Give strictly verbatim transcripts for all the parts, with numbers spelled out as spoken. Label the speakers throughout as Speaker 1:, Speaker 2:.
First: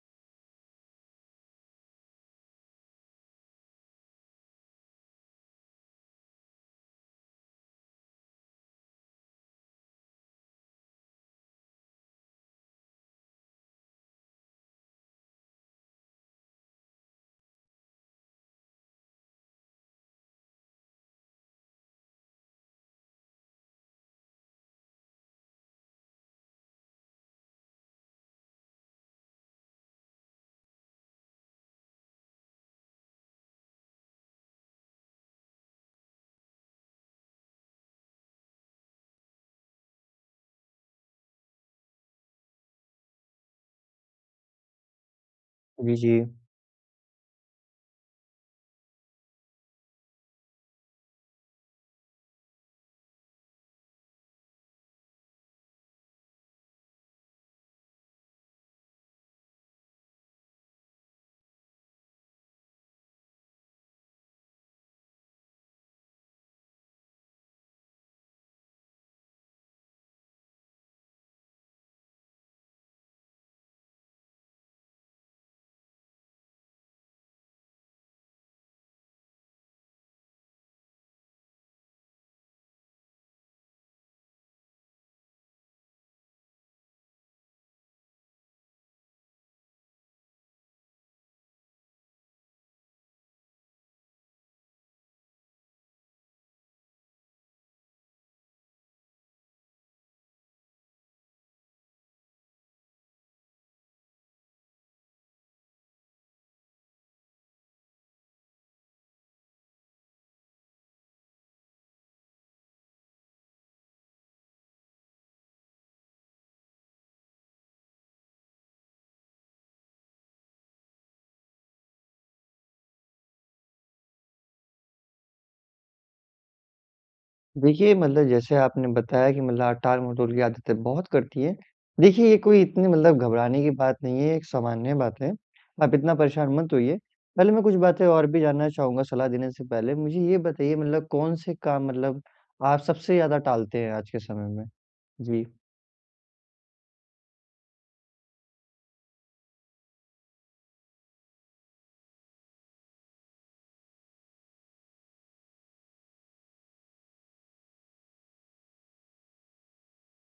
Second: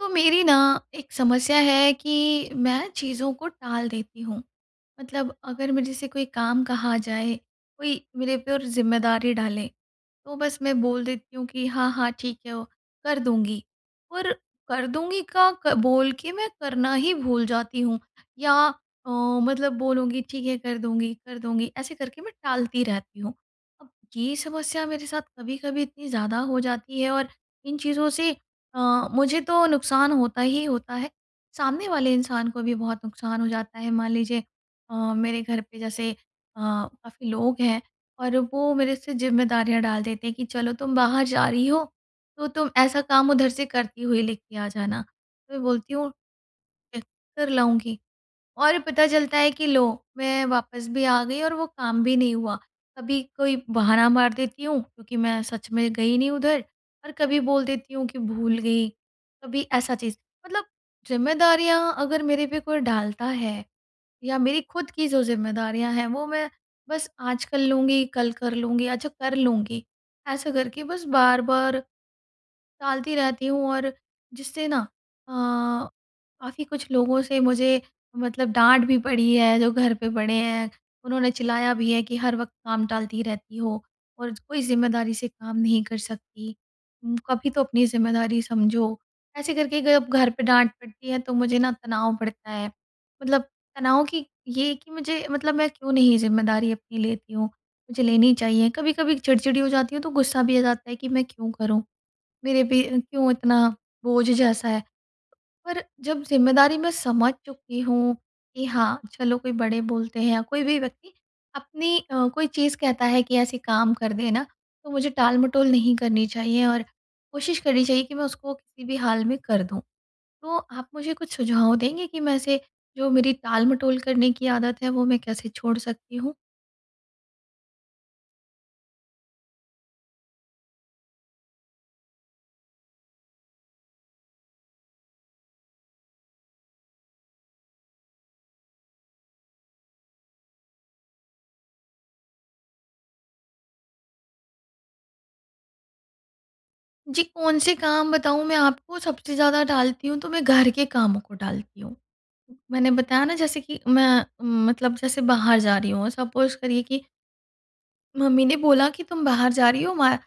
Speaker 1: वो मेरी ना एक समस्या है कि मैं चीज़ों को टाल देती हूँ। मतलब अगर मेरे से कोई काम कहा जाए, कोई मेरे पे और ज़िम्मेदारी डाले, तो बस मैं बोल देती हूँ कि, "हाँ, हाँ, ठीक है, वो कर दूँगी।" और “कर दूँगी” का क बोल के मैं करना ही भूल जाती हूँ। या अ, मतलब बोलूँगी, "ठीक है, कर दूँगी, कर दूँगी", ऐसे करके मैं टालती रहती हूँ। अब ये समस्या मेरे साथ कभी-कभी इतनी ज़्यादा हो जाती है और इन चीज़ों से अ, मुझे तो नुक़सान होता ही होता है, सामने वाले इंसान को भी बहुत नुक़सान हो जाता है। मान लीजिए अ, मेरे घर पे जैसे अ, काफ़ी लोग हैं और वो मेरे से ज़िम्मेदारियाँ डाल देते हैं कि, "चलो तुम बाहर जा रही हो तो, तुम ऐसा काम उधर से करती हुई ले के आ जाना"। तो मैं
Speaker 2: बि
Speaker 1: बोलती हूँ,
Speaker 2: जी।
Speaker 1: "कर लाऊँगी", और पता चलता है कि लो, मैं वापस भी आ गई और वो काम भी नहीं हुआ। कभी कोई बहाना मार देती हूँ क्योंकि मैं सच में गई नहीं उधर, और कभी बोल देती हूँ कि भूल गई। कभी ऐसा चीज़, मतलब ज़िम्मेदारियाँ अगर मेरे पे कोई डालता है या मेरी खुद की जो ज़िम्मेदारियाँ हैं, वो मैं बस “आज कर लूँगी, कल कर लूँगी, अच्छा कर लूँगी” ऐसा करके बस बार-बार टालती रहती हूँ, और जिससे ना अ, काफ़ी कुछ लोगों से मुझे मतलब डाँट भी पड़ी है। जो घर पे बड़े हैं, उन्होंने चिल्लाया भी है कि, "हर वक़्त काम टालती रहती हो, और कोई ज़िम्मेदारी से काम नहीं कर सकती अम, कभी तो अपनी ज़िम्मेदारी समझो।" ऐसे करके गयब घर पे डाँट पड़ती है तो मुझे ना तनाव पड़ता है। मतलब तनाव कि ये कि मुझे, मतलब, मैं क्यों नहीं ज़िम्मेदारी अपनी लेती हूँ, मुझे लेनी चाहिए। कभी-कभी चिड़चिड़ी हो जाती हूँ, तो गुस्सा भी आ जाता है कि मैं क्यों करूँ, मेरे पे क्यों इतना बोझ जैसा है। पर जब ज़िम्मेदारी मैं समझ चुकी हूँ कि हाँ, चलो, कोई बड़े बोलते हैं या कोई भी व्यक्ति अपनी अ, कोई चीज़ कहता है कि ऐसे काम कर देना, तो मुझे टाल-मटोल नहीं करनी चाहिए और कोशिश करनी चाहिए कि मैं उसको किसी भी हाल में कर दूँ। तो आप मुझे कुछ सुझाव देंगे कि मैं ऐसे, जो मेरी टाल-मटोल करने की आदत है, वो मैं कैसे छोड़ सकती हूँ।
Speaker 2: देखिए, मतलब जैसे आपने बताया कि मतलब आप टाल-मटोल की आदतें बहुत करती हैं। देखिए, ये कोई इतनी मतलब घबराने की बात नहीं है, एक सामान्य बात है, आप इतना परेशान मत होइए। पहले मैं कुछ बातें और भी जानना चाहूँगा सलाह देने से पहले। मुझे ये बताइए मतलब कौन से काम मतलब आप सबसे ज़्यादा टालते हैं आज के समय में। जी।
Speaker 1: जी, कौन से काम बताऊँ मैं आपको सबसे ज़्यादा टालती हूँ, तो मैं घर के कामों को टालती हूँ। मैंने बताया ना, जैसे कि मैं, मतलब, जैसे बाहर जा रही हूँ, सपोज़ करिए कि मम्मी ने बोला कि, "तुम बाहर जा रही हो, वा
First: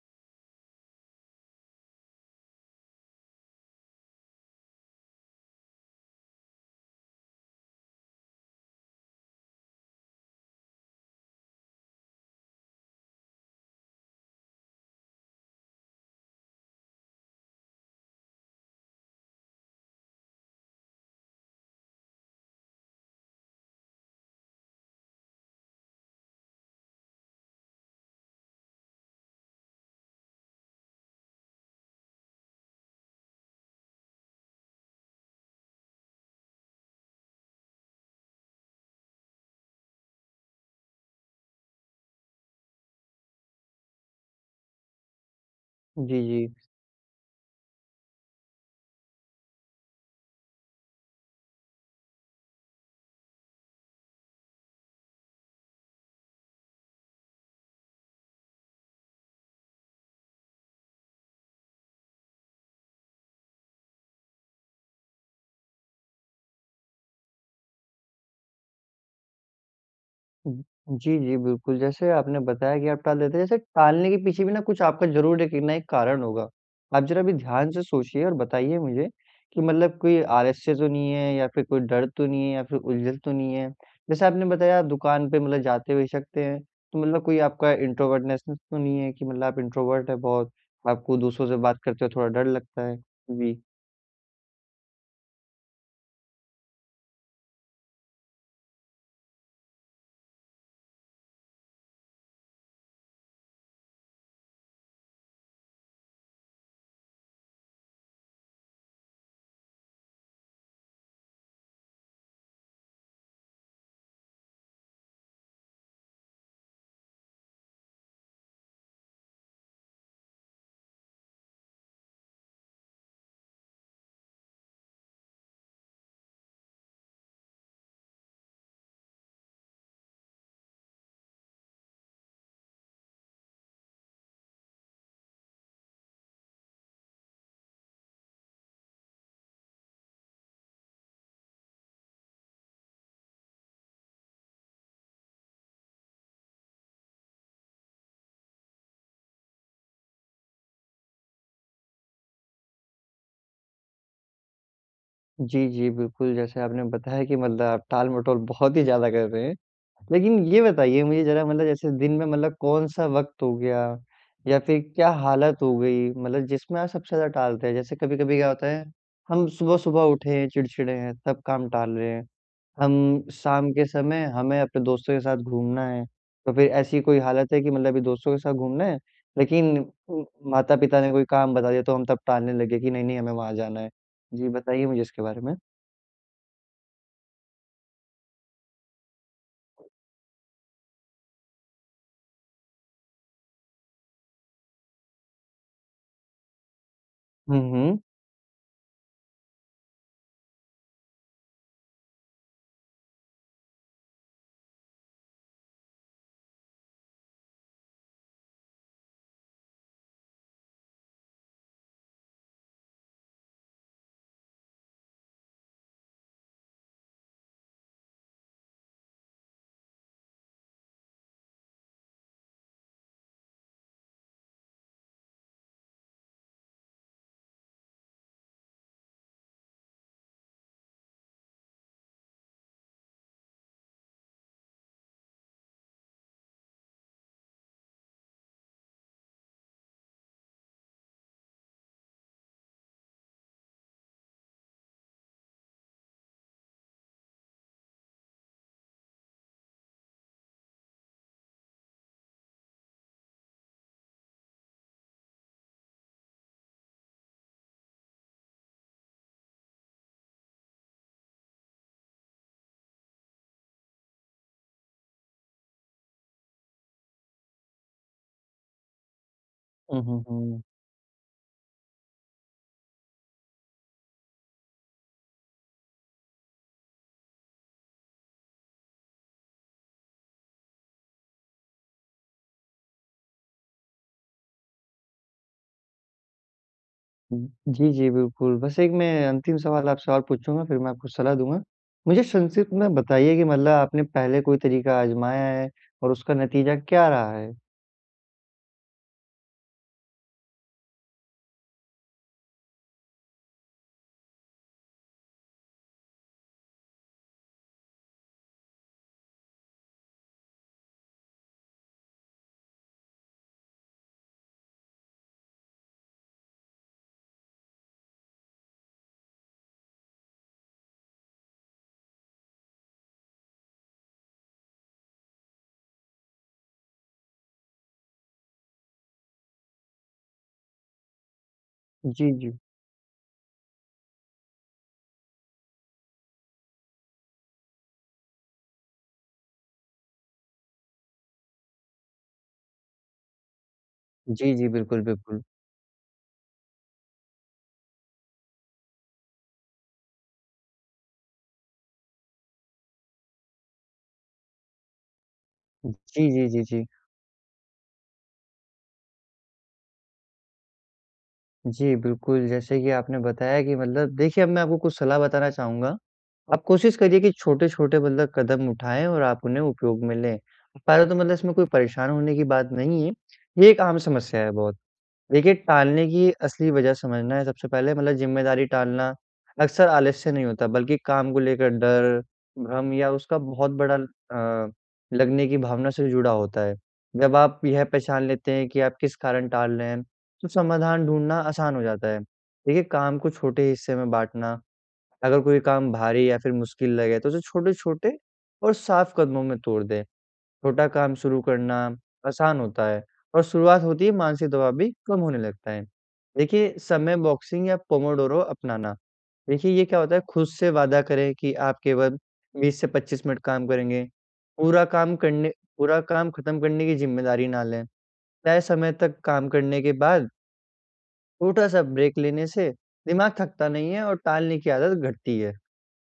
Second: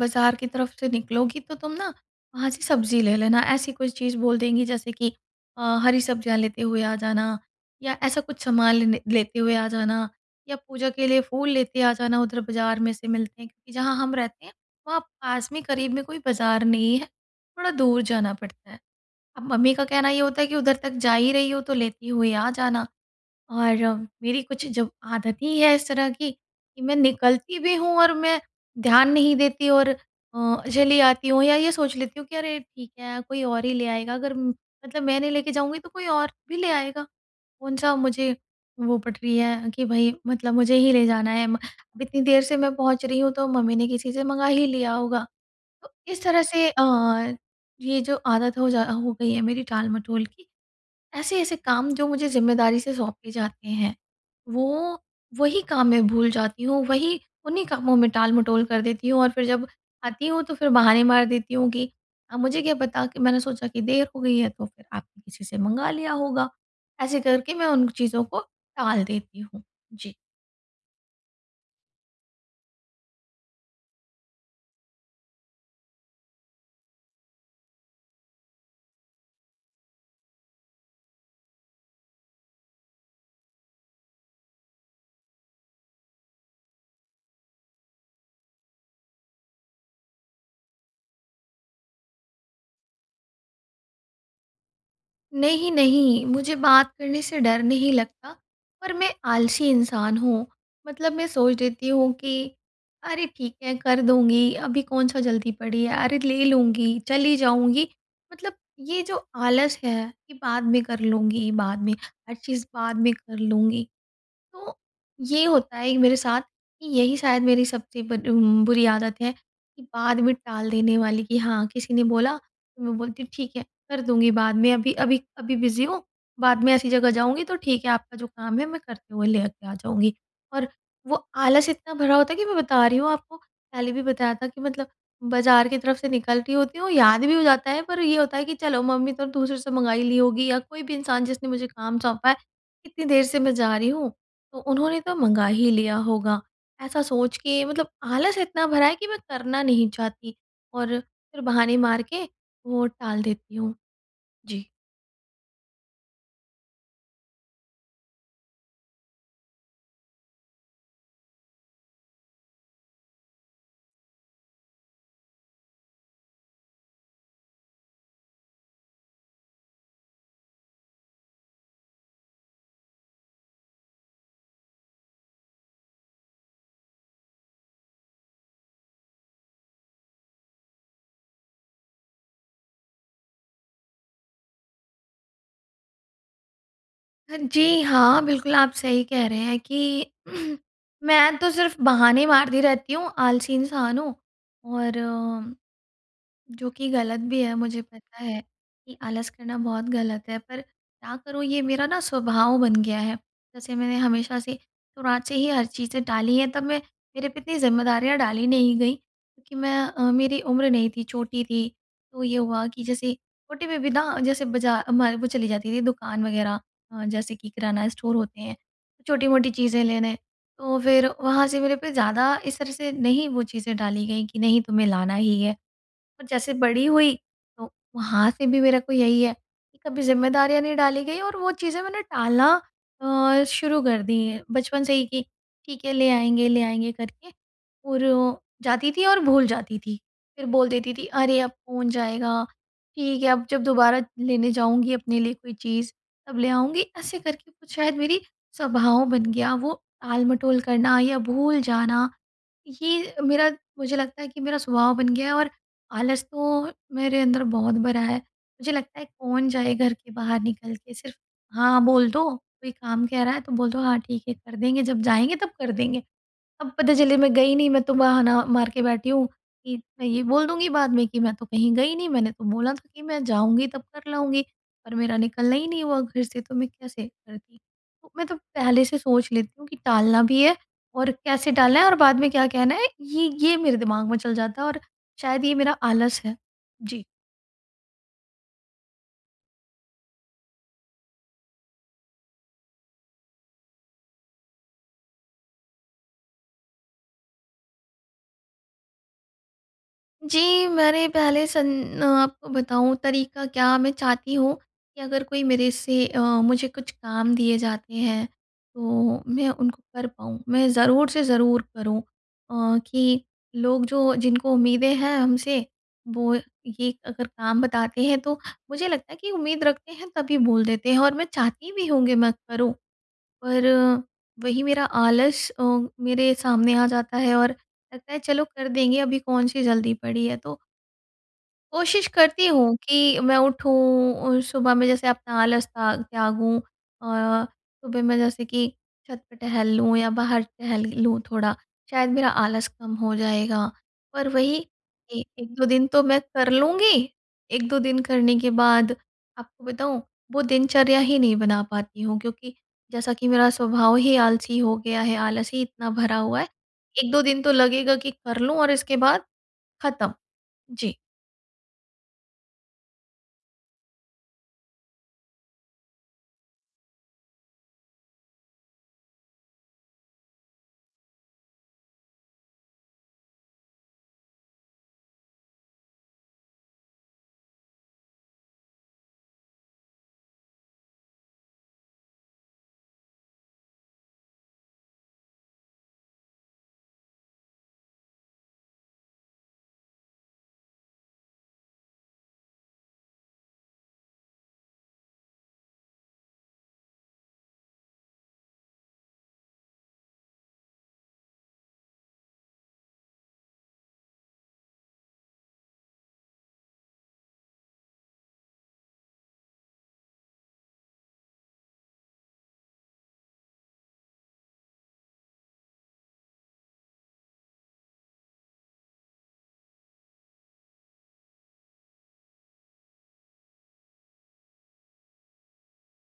Speaker 1: बाज़ार की तरफ़ से निकलोगी, तो तुम ना वहाँ से सब्ज़ी ले लेना", ऐसी कुछ चीज़ बोल देंगी, जैसे कि अ, हरी सब्ज़ियाँ लेते हुए आ जाना, या ऐसा कुछ सामान लेने लेते हुए आ जाना, या पूजा के लिए फूल लेते आ जाना, उधर बाज़ार में से मिलते हैं, क्योंकि जहाँ हम रहते हैं, वहाँ पास में, क़रीब में कोई बाज़ार नहीं है, थोड़ा दूर जाना पड़ता है। अब मम्मी का कहना ये होता है कि उधर तक जा ही रही हो, तो लेती हुई आ जाना। और मेरी कुछ जब आदत ही है इस तरह की कि मैं निकलती भी हूँ और मैं ध्यान नहीं देती, और अ, चली आती हूँ, या ये सोच लेती हूँ कि, "अरे ठीक है, कोई और ही ले आएगा। अगर म मतलब मैं नहीं लेके जाऊँगी, तो कोई और भी ले आएगा। कौन सा मुझे वो पट रही है कि भई मतलब मुझे ही ले जाना है। म अब इतनी देर से मैं पहुँच रही हूँ, तो मम्मी ने किसी से मँगा ही लिया होगा।" तो
Speaker 2: जी,
Speaker 1: इस तरह
Speaker 2: जी।
Speaker 1: से अ, ये जो आदत हो जा हो गई है मेरी टाल-मटोल की। ऐसे-ऐसे काम जो मुझे ज़िम्मेदारी से सौंपे जाते हैं, वो वही काम मैं भूल जाती हूँ, वही उन्हीं कामों में टाल-मटोल कर देती हूँ। और फिर जब आती हूँ, तो फिर बहाने मार देती हूँ कि, "अब मुझे क्या पता, कि मैंने सोचा कि देर हो गई है, तो फिर आपने किसी से मँगा लिया होगा।" ऐसे करके मैं उन चीज़ों को टाल देती हूँ। जी।
Speaker 2: हुँ। जी, जी, बिल्कुल। जैसे आपने बताया कि आप टाल देते हैं। जैसे टालने के पीछे भी ना कुछ आपका ज़रूर एक ना एक कारण होगा। आप ज़रा अभी ध्यान से सोचिए और बताइए मुझे कि मतलब कोई आलस्य तो नहीं है, या फिर कोई डर तो नहीं है, या फिर उलझन तो नहीं है। जैसे आपने बताया, आप दुकान पे मतलब जाते भी सकते हैं, तो मतलब कोई आपका इंट्रोवर्टनेसनेस तो नहीं है, कि मतलब आप इंट्रोवर्ट हैं बहुत, आपको दूसरों से बात करते हुए थोड़ा डर लगता है। जी।
Speaker 1: नहीं, नहीं, मुझे बात करने से डर नहीं लगता, पर मैं आलसी इंसान हूँ। मतलब मैं सोच लेती हूँ कि, "अरे ठीक है, कर दूँगी, अभी कौन-सा जल्दी पड़ी है, अरे, ले लूँगी, चली जाऊँगी"। मतलब ये जो आलस है कि बाद में कर लूँगी, बाद में, हर चीज़ बाद में कर लूँगी। तो ये होता है कि मेरे साथ कि यही शायद मेरी सबसे बर बुरी आदत है, कि बाद में टाल देने वाली, कि हाँ, किसी ने बोला तो मैं बोलती हूँ, "ठीक है, कर दूँगी बाद में। अभी अभी, अभी बिज़ी हूँ। बाद में ऐसी जगह जाऊँगी तो ठीक है, आपका जो काम है, मैं करते हुए ले के आ जाऊँगी।" और वो आलस इतना भरा होता है कि मैं बता रही हूँ आपको, पहले भी बताया था कि मतलब बाज़ार के तरफ़ से निकलती होती हूँ, याद भी हो जाता है। पर ये होता है कि, "चलो, मम्मी तो दूसरे से मँगा हीं ली होगी", या कोई भी इंसान जिसने मुझे काम सौंपा है, "इतनी देर से मैं जा रही हूँ, तो उन्होंने तो मँगा ही लिया होगा"। ऐसा सोच के मतलब आलस इतना भरा है कि मैं करना नहीं चाहती, और फिर बहाने मार के वो टाल देती हूँ। जी।
Speaker 2: जी, जी, बिल्कुल। जैसे आपने बताया कि मतलब टाल-मटोल बहुत ही ज़्यादा कर रहे हैं। लेकिन ये बताइए मुझे ज़रा, मतलब जैसे दिन में मतलब कौन-सा वक़्त हो गया, या फिर क्या हालत हो गई, मतलब जिसमें आप सबसे ज़्यादा टालते हैं? जैसे कभी-कभी क्या होता है, हम सुबह-सुबह उठे हैं, चिड़चिड़े हैं, सब काम टाल रहे हैं। हम शाम के समय, हमें अपने दोस्तों के साथ घूमना है, तो फिर ऐसी कोई हालत है कि मतलब अभी दोस्तों के साथ घूमना है, लेकिन म माता-पिता ने कोई काम बता दिया, तो हम तब टालने लगे कि नहीं-नहीं, हमें वहाँ जाना है। जी, बताइए मुझे इसके बारे में।
Speaker 1: जी, हाँ, बिल्कुल। आप सही कह रहे हैं कि, मैं तो सिर्फ़ बहाने मारती रहती हूँ, आलसी इंसान हूँ, और जो कि गलत भी है,
Speaker 2: हुँ,
Speaker 1: मुझे
Speaker 2: हुँ।
Speaker 1: पता है कि आलस करना बहुत गलत है, पर क्या करूँ, ये मेरा ना स्वभाव बन गया है। जैसे मैंने हमेशा से शुरुआत से ही हर चीज़ें टाली हैं, तब मै मेरे पे इतनी ज़िम्मेदारियाँ डाली नहीं गईं, क्योंकि मैं अ, मेरी उम्र नहीं थी, छोटी थी। तो ये हुआ कि जैसे छोटी बेबी ना, जैसे बाज़ा हमारे वो चली जाती थी, दुकान वग़ैरह अ, जैसे कि किराना स्टोर होते हैं, छोटी-मोटी चीज़ें लेने। तो फिर वहाँ से मेरे पे ज़्यादा इस तरह से नहीं वो चीज़ें डाली गईं कि, "नहीं, तुम्हें लाना ही है"। और जैसे बड़ी हुई, तो वहाँ से भी मेरे को यही है कि कभी ज़िम्मेदारियाँ नहीं डाली गईं, और वो चीज़ें मैंने टालना अ-शुरू कर दी बचपन से ही कि, "ठीक है, ले आएँगे, ले आएँगे" करके, और जाती थी, और भूल जाती थी। फिर बोल देती थी, "अरे अब कौन जाएगा, ठीक है, अब जब दोबारा लेने जाऊँगी अपने लिए कोई चीज़, तब ले आऊँगी"। ऐसे करके कुछ शायद मेरी स्वभाव बन गया, वो आल-मटोल करना या भूल जाना। ये मेरा मुझे लगता है कि मेरा स्वभाव बन गया है, और आलस तो मेरे अंदर बहुत भरा है। मुझे लगता है, कौन जाए घर के बाहर निकल के, सिर्फ़ हाँ बोल दो, कोई काम कह रहा है तो बोल दो, "हाँ ठीक है कर देंगे, जब जाएँगे तब कर देंगे"। अब पता चले मैं गई नहीं, मैं तो बहाना मार के बैठी हूँ कि
Speaker 2: हुँ,
Speaker 1: मैं ये
Speaker 2: हुँ,
Speaker 1: बोल
Speaker 2: हुँ।
Speaker 1: दूँगी बाद में कि, "मैं तो कहीं गई नहीं, मैंने तो बोला था कि मैं जाऊँगी तब कर लाऊँगी। पर मेरा निकलना ही नहीं हुआ घर से, तो मैं कैसे करती"। तो मैं तो पहले से सोच लेती हूँ कि टालना भी है, और कैसे टालना है, और बाद में क्या कहना है, ये ये मेरे दिमाग में चल जाता है। और शायद ये मेरा आलस है। जी।
Speaker 2: हुँ। जी, जी, बिल्कुल। बस एक मैं अंतिम सवाल आपसे और पूछूँगा, फिर मैं आपको सलाह दूँगा। मुझे संक्षिप्त में बताइए कि मतलब आपने पहले कोई तरीका आज़माया है, और उसका नतीजा क्या रहा है?
Speaker 1: जी, मैंने पहले सन आपको बताऊँ, तरीका क्या, मैं चाहती हूँ कि अगर कोई मेरे से अ, मुझे कुछ काम दिए जाते हैं, तो मैं उनको कर पाऊँ, मैं ज़रूर से ज़रूर करूँ। अ, कि लोग जो जिनको उम्मीदें हैं हमसे, वो ये अगर काम बताते हैं तो मुझे लगता है कि उम्मीद रखते हैं, तभी बोल देते हैं, और मैं चाहती भी हूँ कि मैं करूँ। पर वही मेरा आलस अ, मेरे सामने आ जाता है, और लगता है, चलो कर देंगे, अभी कौन सी जल्दी पड़ी है, तो कोशिश
Speaker 2: जी,
Speaker 1: करती
Speaker 2: जी।
Speaker 1: हूँ कि मैं उठूँ और सुबह में जैसे अपना आलस ता त्यागूँ अ, सुबह में जैसे कि छत पर टहल लूँ या बाहर टहल लूँ थोड़ा, शायद मेरा आलस कम हो जाएगा। पर
Speaker 2: जी,
Speaker 1: वही,
Speaker 2: जी। बिल्कुल,
Speaker 1: ए
Speaker 2: बिल्कुल।
Speaker 1: एक, दो दिन तो मैं कर लूँगी, एक दो दिन करने के बाद, आपको बताऊँ, वो दिनचर्या ही नहीं बना पाती हूँ, क्योंकि जैसा कि मेरा स्वभाव ही आलसी हो गया है, आलस ही इतना भरा
Speaker 2: जी,
Speaker 1: हुआ है।
Speaker 2: जी, जी, जी।
Speaker 1: एक दो दिन तो लगेगा कि कर लूँ, और इसके बाद ख़त्म। जी।
Speaker 2: जी, बिल्कुल। जैसे कि आपने बताया कि मतलब देखिए अब मैं आपको कुछ सलाह बताना चाहूँगा। आप कोशिश करिए कि छोटे-छोटे मतलब कदम उठाएँ और आप उन्हें उपयोग में लें। पहले तो मतलब इसमें कोई परेशान होने की बात नहीं है, ये एक आम समस्या है बहुत। देखिए, टालने की असली वजह समझना है सबसे पहले मतलब ज़िम्मेदारी टालना अक्सर आलस्य नहीं होता बल्कि काम को लेकर डर, भ्रम या उसका बहुत बड़ा अ, लगने की भावना से जुड़ा होता है। जब आप यह पहचान लेते हैं की आप किस कारण टाल रहे हैं, तो समाधान ढूँढना आसान हो जाता है। देखिए काम को छोटे हिस्से में बाँटना, अगर कोई काम भारी या फिर मुश्किल लगे, तो उसे छोटे-छोटे और साफ़ कदमों में तोड़ दे। छोटा काम शुरू करना आसान होता है और शुरुआत होते हीं मानसिक दबाव भी कम होने लगता है। देखिए समय बॉक्सिंग या पोमोडोरो अपनाना, देखिए ये क्या होता है खुद से वादा करें कि आप केवल बीस से पच्चीस मिनट काम करेंगे, पूरा काम करने पूरा काम ख़त्म करने की ज़िम्मेदारी ना लें। तय समय तक काम करने के बाद छोटा-सा ब्रेक लेने से दिमाग थकता नहीं है और टालने की आदत घटती है।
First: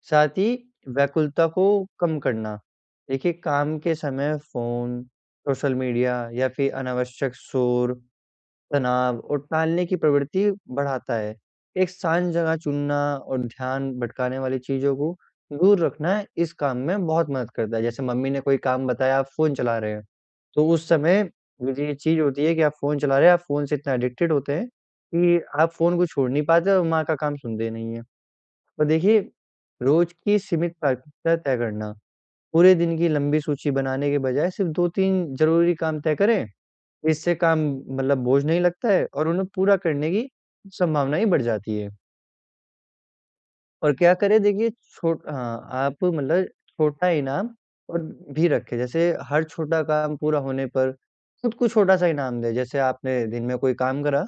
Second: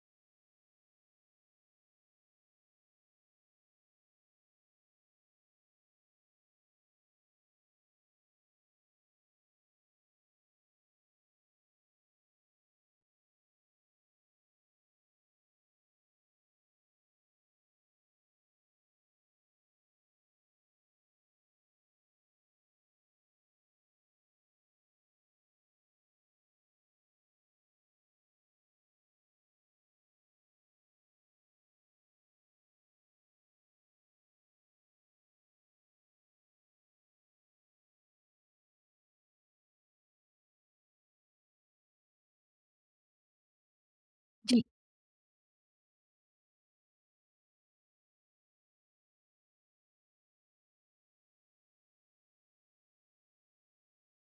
Speaker 2: साथ ही, व्याकुलता को कम करना। देखिए, काम के समय फ़ोन, सोशल मीडिया, या फिर अनावश्यक शोर, तनाव और टालने की प्रवृत्ति बढ़ाता है। एक शांत जगह चुनना और ध्यान भटकाने वाली चीज़ों को दूर रखना इस काम में बहुत मदद करता है। जैसे, मम्मी ने कोई काम बताया, आप फ़ोन चला रहे हैं, तो उस समय वो जो ये चीज़ होती है कि आप फ़ोन चला रहे हैं, आप फ़ोन से इतना एडिक्टेड होते हैं कि आप फ़ोन को छोड़ नहीं पाते और माँ का काम सुनते नहीं हैं। और देखिए, रोज़ की सीमित प्राथमिकता तय करना। पूरे दिन की लंबी सूची बनाने के बजाय सिर्फ दो तीन ज़रूरी काम तय करें। इससे काम, मतलब, बोझ नहीं लगता है और उन्हें पूरा करने की संभावना ही बढ़ जाती है। और क्या करें,
Speaker 1: जी।
Speaker 2: देखिए, छोट अ, आप मतलब छोटा इनाम और भी रखें। जैसे हर छोटा काम पूरा होने पर खुद को छोटा सा इनाम दें। जैसे आपने दिन में कोई काम करा,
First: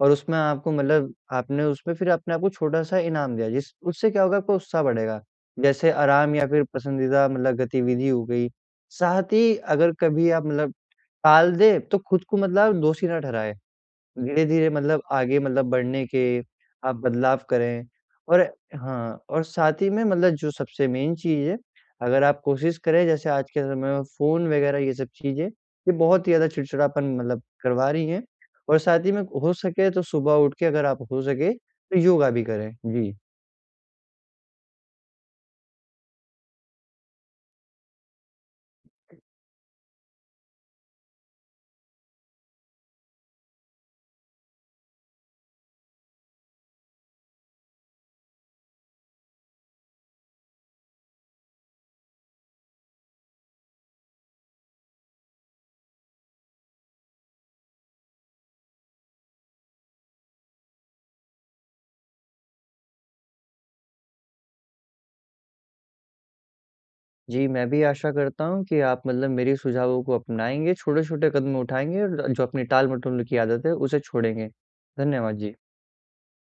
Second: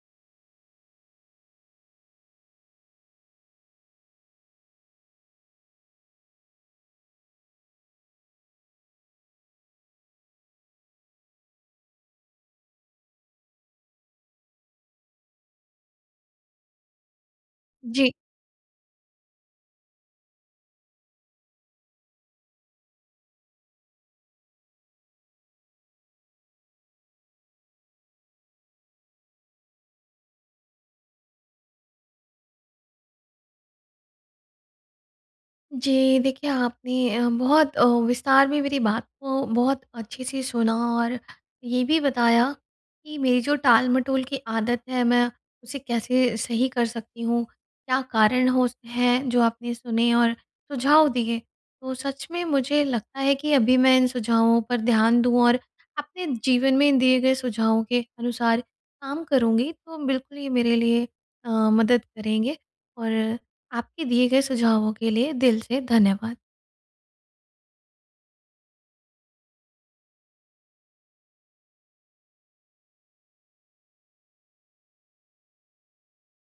Speaker 2: और उसमें आपको मतलब आपने उसमें फिर अपने आपको छोटा सा इनाम दिया, जिस उससे क्या होगा, आपको उत्साह बढ़ेगा, जैसे आराम, या फिर पसंदीदा मतलब गतिविधि हो गई। साथ ही, अगर कभी आप मतलब टाल दें, तो खुद को मतलब आप दोषी ना ठहराएँ। धीरे-धीरे, मतलब, आगे मतलब बढ़ने के आप बदलाव करें।
Speaker 1: जी।
Speaker 2: और हाँ, और साथ ही में, मतलब, जो सबसे मेन चीज़ है, अगर आप कोशिश करें, जैसे आज के समय में फ़ोन वग़ैरह, ये सब चीज़ें, ये बहुत ही ज़्यादा चिड़चिड़ापन, मतलब, करवा रही हैं। और साथ ही में, हो सके तो सुबह उठ के, अगर आप हो सके तो योगा भी करें। जी।
Speaker 1: जी, देखिए, आपने अ, बहुत विस्तार में मेरी बात को बहुत अच्छे से सुना, और ये भी बताया कि मेरी जो टाल-मटोल की आदत है, मैं उसे कैसे सही कर सकती हूँ, क्या कारण हो स हैं, जो आपने सुने और सुझाव दिए। तो सच में मुझे लगता है कि अभी मैं इन सुझावों पर ध्यान दूँ और अपने जीवन में इन दिए गए सुझावों के अनुसार काम करूँगी, तो बिल्कुल ये मेरे लिए अ, मदद करेंगे। और आपके दिए गए सुझावों के लिए, दिल से धन्यवाद।
Speaker 2: जी, मैं भी आशा करता हूँ कि आप, मतलब, मेरे सुझावों को अपनाएँगे, छोटे-छोटे कदम उठाएँगे, और जो अपनी टाल-मटोल की आदत है, उसे छोड़ेंगे। धन्यवाद। जी।